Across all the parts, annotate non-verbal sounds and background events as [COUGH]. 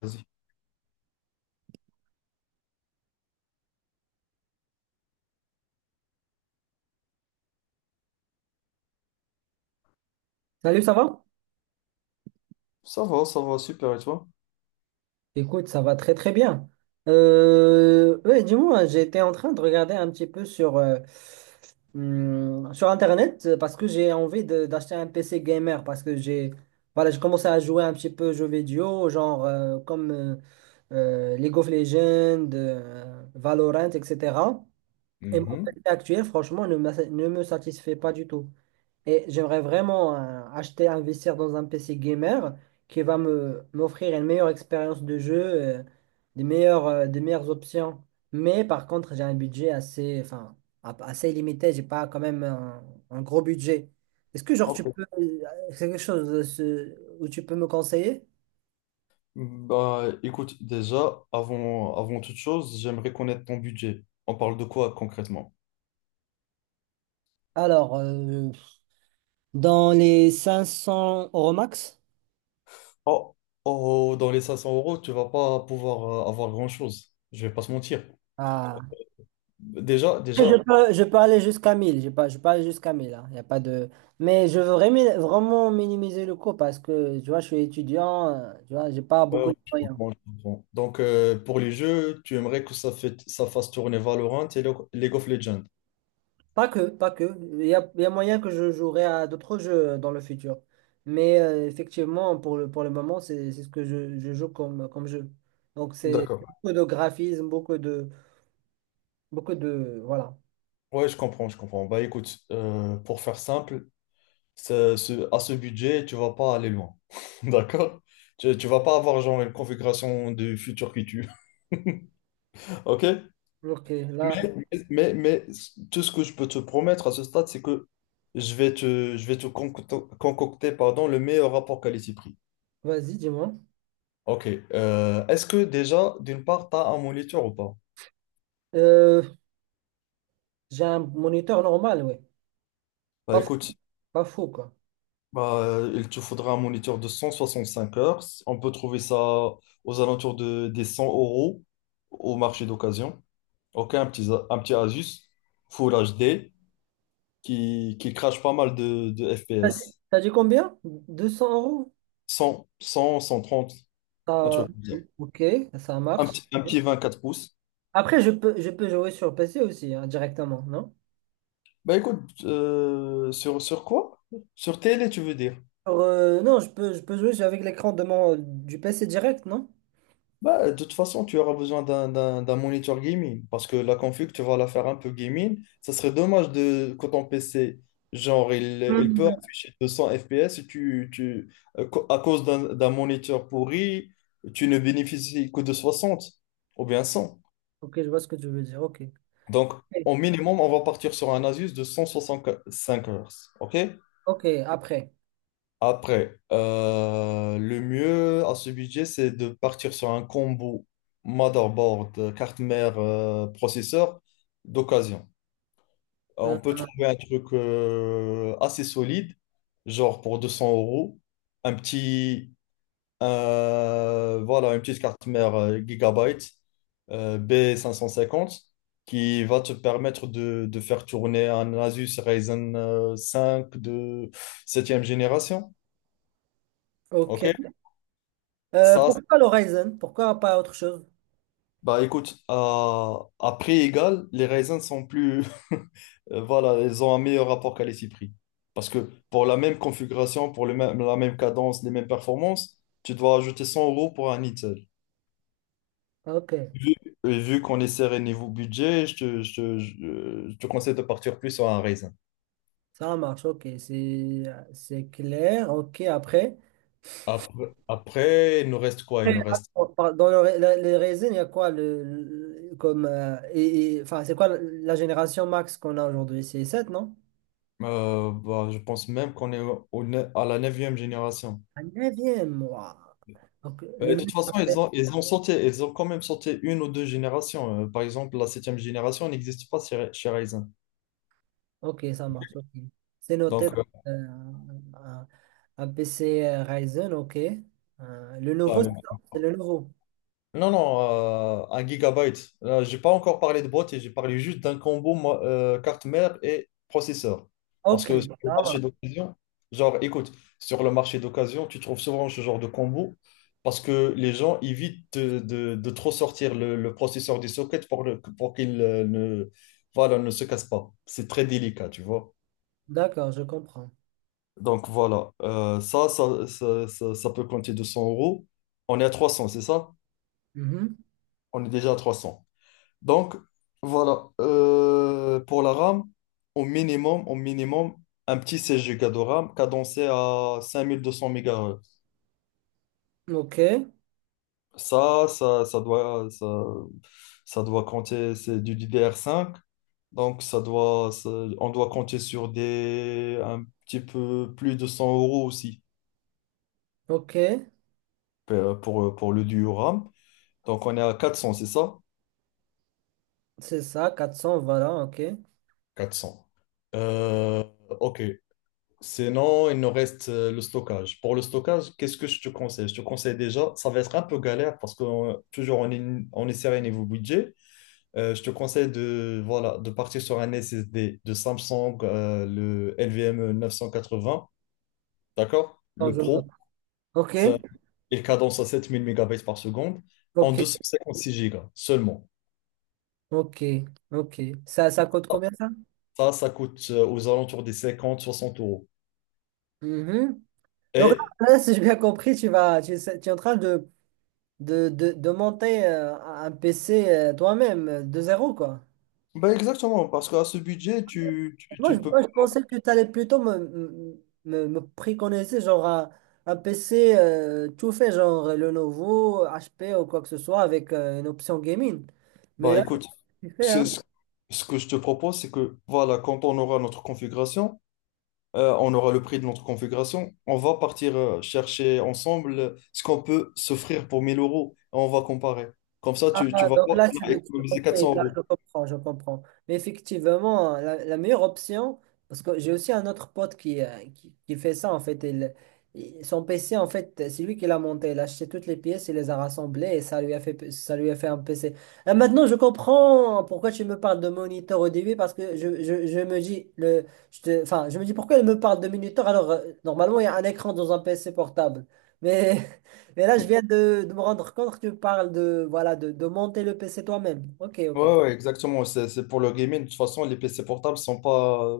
Vas-y. Salut, ça va? Ça va, super, et toi? Écoute, ça va très très bien. Ouais, dis-moi, j'étais en train de regarder un petit peu sur Internet parce que j'ai envie d'acheter un PC gamer parce que j'ai voilà, j'ai commencé à jouer un petit peu aux jeux vidéo, genre comme League of Legends, Valorant, etc. Et mon Mhm. PC actuel, franchement, ne me satisfait pas du tout. Et j'aimerais vraiment acheter, investir dans un PC gamer qui va me m'offrir une meilleure expérience de jeu, euh, des meilleures options. Mais par contre, j'ai un budget assez, enfin, assez limité. J'ai pas quand même un gros budget. Est-ce que genre tu OK. peux, c'est quelque chose où tu peux me conseiller? Bah, écoute, déjà, avant toute chose, j'aimerais connaître ton budget. On parle de quoi concrètement? Alors, dans les 500 € max? Oh, oh, dans les 500 euros, tu vas pas pouvoir avoir grand-chose. Je vais pas se mentir. Déjà, déjà, Je peux aller jusqu'à mille, hein, y a pas de... Mais je veux vraiment, vraiment minimiser le coût parce que, tu vois, je suis étudiant, tu vois, j'ai pas ouais, beaucoup ouais, de je moyens. comprends, je comprends. Donc, pour les jeux, tu aimerais que ça fasse tourner Valorant et League of Legends. Pas que, pas que. Il y a moyen que je jouerai à d'autres jeux dans le futur. Mais effectivement, pour le moment, c'est ce que je joue comme jeu. Donc, c'est D'accord. beaucoup de graphisme, beaucoup de, beaucoup de, voilà. Ouais, je comprends, je comprends. Bah écoute, pour faire simple, à ce budget, tu vas pas aller loin. [LAUGHS] D'accord? Tu vas pas avoir genre une configuration de futur qui tue. [LAUGHS] OK? Ok, là, Mais, mais tout ce que je peux te promettre à ce stade, c'est que je vais te concocter, concocter, pardon, le meilleur rapport qualité-prix. vas-y, dis-moi. OK. Est-ce que déjà, d'une part, tu as un moniteur ou pas? Euh, j'ai un moniteur normal, ouais. Bah Pas fou, écoute, pas fou, quoi. Il te faudra un moniteur de 165 heures. On peut trouver ça aux alentours des 100 € au marché d'occasion. OK, un petit Asus Full HD qui crache pas mal de T'as dit FPS. t'as dit combien? 200 euros? Cent trente, un Ah, truc comme ça. ok, ça Un marche. petit, un petit 24 pouces. Après, je peux jouer sur PC aussi, hein, directement, non? Bah écoute, sur quoi? Sur télé, tu veux dire? Non, je peux jouer avec l'écran de du PC direct, non? Bah, de toute façon, tu auras besoin d'un monitor gaming parce que la config, tu vas la faire un peu gaming. Ça serait dommage de quand ton PC, genre, il peut Mm. afficher 200 FPS et à cause d'un moniteur pourri, tu ne bénéficies que de 60 ou bien cent. Ok, je vois ce que tu veux dire. Ok. Donc, Ok, au minimum, on va partir sur un Asus de 165 Hz. OK? ok, après. Après, le mieux à ce budget, c'est de partir sur un combo motherboard, carte mère, processeur d'occasion. On Hein, peut hein, trouver un truc assez solide, genre pour 200 euros, un petit, voilà, une petite carte mère Gigabyte, b cinq cent cinquante, qui va te permettre de faire tourner un Asus Ryzen 5 de septième génération. ok. OK? Euh, Ça, pourquoi l'Horizon? Pourquoi pas autre chose? Bah écoute, à prix égal, les raisins sont plus... [LAUGHS] Voilà, ils ont un meilleur rapport qualité-prix. Parce que pour la même configuration, la même cadence, les mêmes performances, tu dois ajouter 100 € pour un Eatel. Ok, Vu, et vu qu'on est serré niveau budget, je te conseille de partir plus sur un raisin. ça marche. Ok, c'est clair. Ok, après. Après, il nous reste quoi? Très Il nous reste... rare. Dans les raisins, il y a quoi comme enfin c'est quoi la génération max qu'on a aujourd'hui? C'est sept non? Bah, je pense même qu'on est au, au ne- à la neuvième génération. La 9, waouh. Donc, le De toute mieux, façon, ça serait. Ils ont quand même sauté une ou deux générations. Par exemple, la septième génération n'existe pas chez Ryzen. Ok, ça marche. Ok. C'est noté dans, Donc, euh, un, un PC Ryzen, ok. Le là, nouveau, c'est ça. C'est le nouveau. non, non, un gigabyte. Là, j'ai pas encore parlé de boîte et j'ai parlé juste d'un combo moi, carte mère et processeur. Parce Ok, que sur le ça marché marche. d'occasion, genre, écoute, sur le marché d'occasion, tu trouves souvent ce genre de combo parce que les gens évitent de trop sortir le processeur des sockets pour qu'il ne, voilà, ne se casse pas. C'est très délicat, tu vois. D'accord, je comprends. Donc voilà. Ça peut compter 200 euros. On est à 300, c'est ça? Mhm. On est déjà à 300. Donc voilà. Pour la RAM, au minimum, un petit 16 Go de RAM cadencé à 5200 MHz. Ok, Ça, ça, ça doit, ça, ça doit compter, c'est du DDR5. Donc on doit compter un petit peu plus de 100 € aussi, ok, pour le duo RAM. Donc, on est à 400, c'est ça? c'est ça, 400 voilà, ok. 400. Euh, OK. Sinon, il nous reste le stockage. Pour le stockage, qu'est-ce que je te conseille? Je te conseille déjà, ça va être un peu galère parce que toujours on est serré niveau budget. Je te conseille voilà, de partir sur un SSD de Samsung, le quatre 980, d'accord? Quand Le je Pro, note. Ok, ça, il cadence à 7 000 MB par seconde en deux ok. cent cinquante-six gigas seulement. Ok, ok. Ça coûte combien ça? Ça coûte aux alentours des cinquante soixante euros. Mhm. Donc Et là, là, si j'ai bien compris, tu vas, tu, sais- tu es en train de monter un PC toi-même de zéro, quoi. bah exactement, parce qu'à ce budget, tu, tu, Moi, tu je, ne peux pas. moi, je pensais que tu allais plutôt me préconiser genre un PC tout fait, genre Lenovo, HP ou quoi que ce soit, avec une option gaming. Mais Bah là, écoute, tu fais, c'est hein? ce que je te propose, c'est que voilà, quand on aura notre configuration, on aura le prix de notre configuration, on va partir chercher ensemble ce qu'on peut s'offrir pour 1 000 € et on va comparer. Comme ça, tu Ah, vas donc voir là, tu qu'on a veux dire, économisé ok, 400 là, euros. je comprends, je comprends. Mais effectivement, la meilleure option, parce que j'ai aussi un autre pote qui fait ça, en fait. Son PC, en fait, c'est lui qui l'a monté. Il a acheté toutes les pièces, il les a rassemblées et ça lui a fait un PC. Ah, maintenant, je comprends pourquoi tu me parles de moniteur au début, parce que je me dis, enfin, je me dis pourquoi il me parle de moniteur alors normalement, il y a un écran dans un PC portable. Mais. [LAUGHS] Mais là, je Ouais, viens de me rendre compte que tu parles de, voilà, de monter le PC toi-même. Ok, ok. ouais, exactement, c'est pour le gaming. De toute façon, les PC portables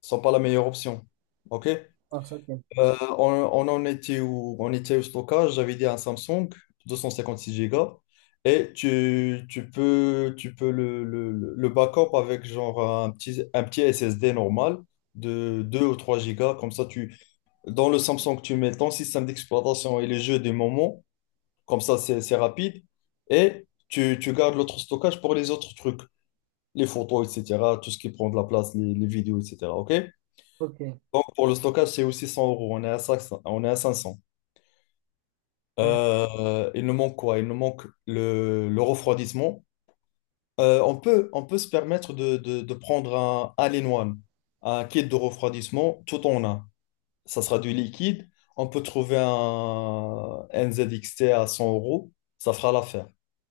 sont pas la meilleure option. OK? Ah, ça, ok, Euh, on, on en était où? On était au stockage, j'avais dit un Samsung 256 Go et tu peux le backup avec genre un petit SSD normal de 2 ou 3 Go. Comme ça, dans le Samsung, tu mets ton système d'exploitation et les jeux des moments. Comme ça, c'est rapide. Et tu gardes l'autre stockage pour les autres trucs, les photos, etc., tout ce qui prend de la place, les vidéos, etc. OK? ok. Donc, pour le stockage, c'est aussi 100 euros. On est à 500. On est à 500. Mhm. Il nous manque quoi? Il nous manque le refroidissement. On peut se permettre de prendre un Allen One, un kit de refroidissement, tout en un. Ça sera du liquide. On peut trouver un NZXT à 100 euros. Ça fera l'affaire.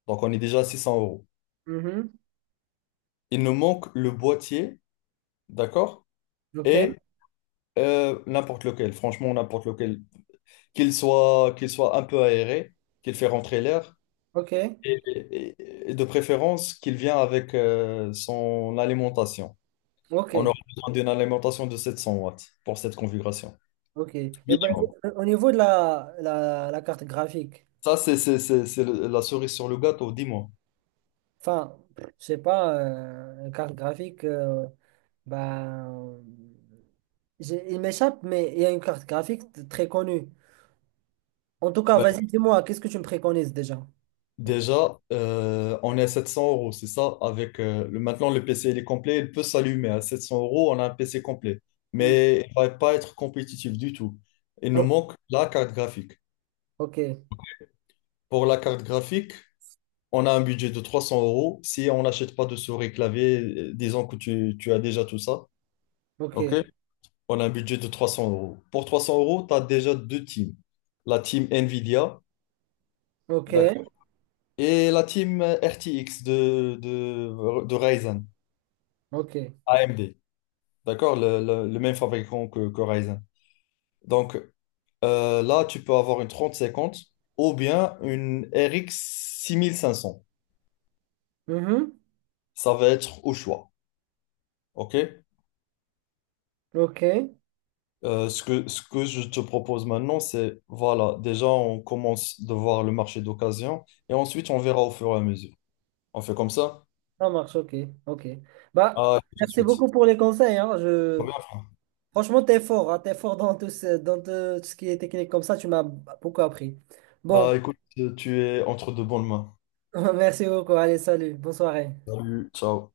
Donc, on est déjà à 600 euros. Mhm. Il nous manque le boîtier, d'accord? Ok, Et n'importe lequel, franchement, n'importe lequel. Qu'il soit un peu aéré, qu'il fait rentrer l'air. ok, Et, et et de préférence qu'il vient avec son alimentation. ok, On aura besoin d'une alimentation de 700 watts pour cette configuration. ok. Et ben, Minimum. au niveau de la carte graphique, Ça, c'est la cerise sur le gâteau, dis-moi. enfin, je sais pas, la carte graphique, ben, il m'échappe, mais il y a une carte graphique très connue. En tout cas, Ben, vas-y, dis-moi, qu'est-ce que tu me préconises déjà? déjà, on est à 700 euros, c'est ça? Avec, maintenant, le PC il est complet, il peut s'allumer. À 700 euros, on a un PC complet. Mm. Mais il ne va pas être compétitif du tout. Il nous O- manque la carte graphique. Ok, Pour la carte graphique, on a un budget de 300 euros. Si on n'achète pas de souris clavier, disons que tu as déjà tout ça, OK? ok, On a un budget de 300 euros. Pour 300 euros, tu as déjà deux teams. La team NVIDIA, ok, d'accord, et la team RTX de Ryzen, ok. AMD, d'accord, le même fabricant que Ryzen. Donc, là, tu peux avoir une 3050 ou bien une RX 6500. Mhm. Ça va être au choix, OK? Ok. Ce que je te propose maintenant, c'est, voilà, déjà, on commence de voir le marché d'occasion et ensuite, on verra au fur et à mesure. On fait comme ça? Ça marche, ok, ok. Bah, Ah, tout de merci suite. beaucoup pour les conseils, hein. Très Je... bien. Franchement, t'es fort, hein. T'es fort dans tout ce qui est technique comme ça, tu m'as beaucoup appris. Bon, Bah, écoute, tu es entre de bonnes mains. [LAUGHS] merci beaucoup, allez, salut, bonne soirée. Salut, ciao.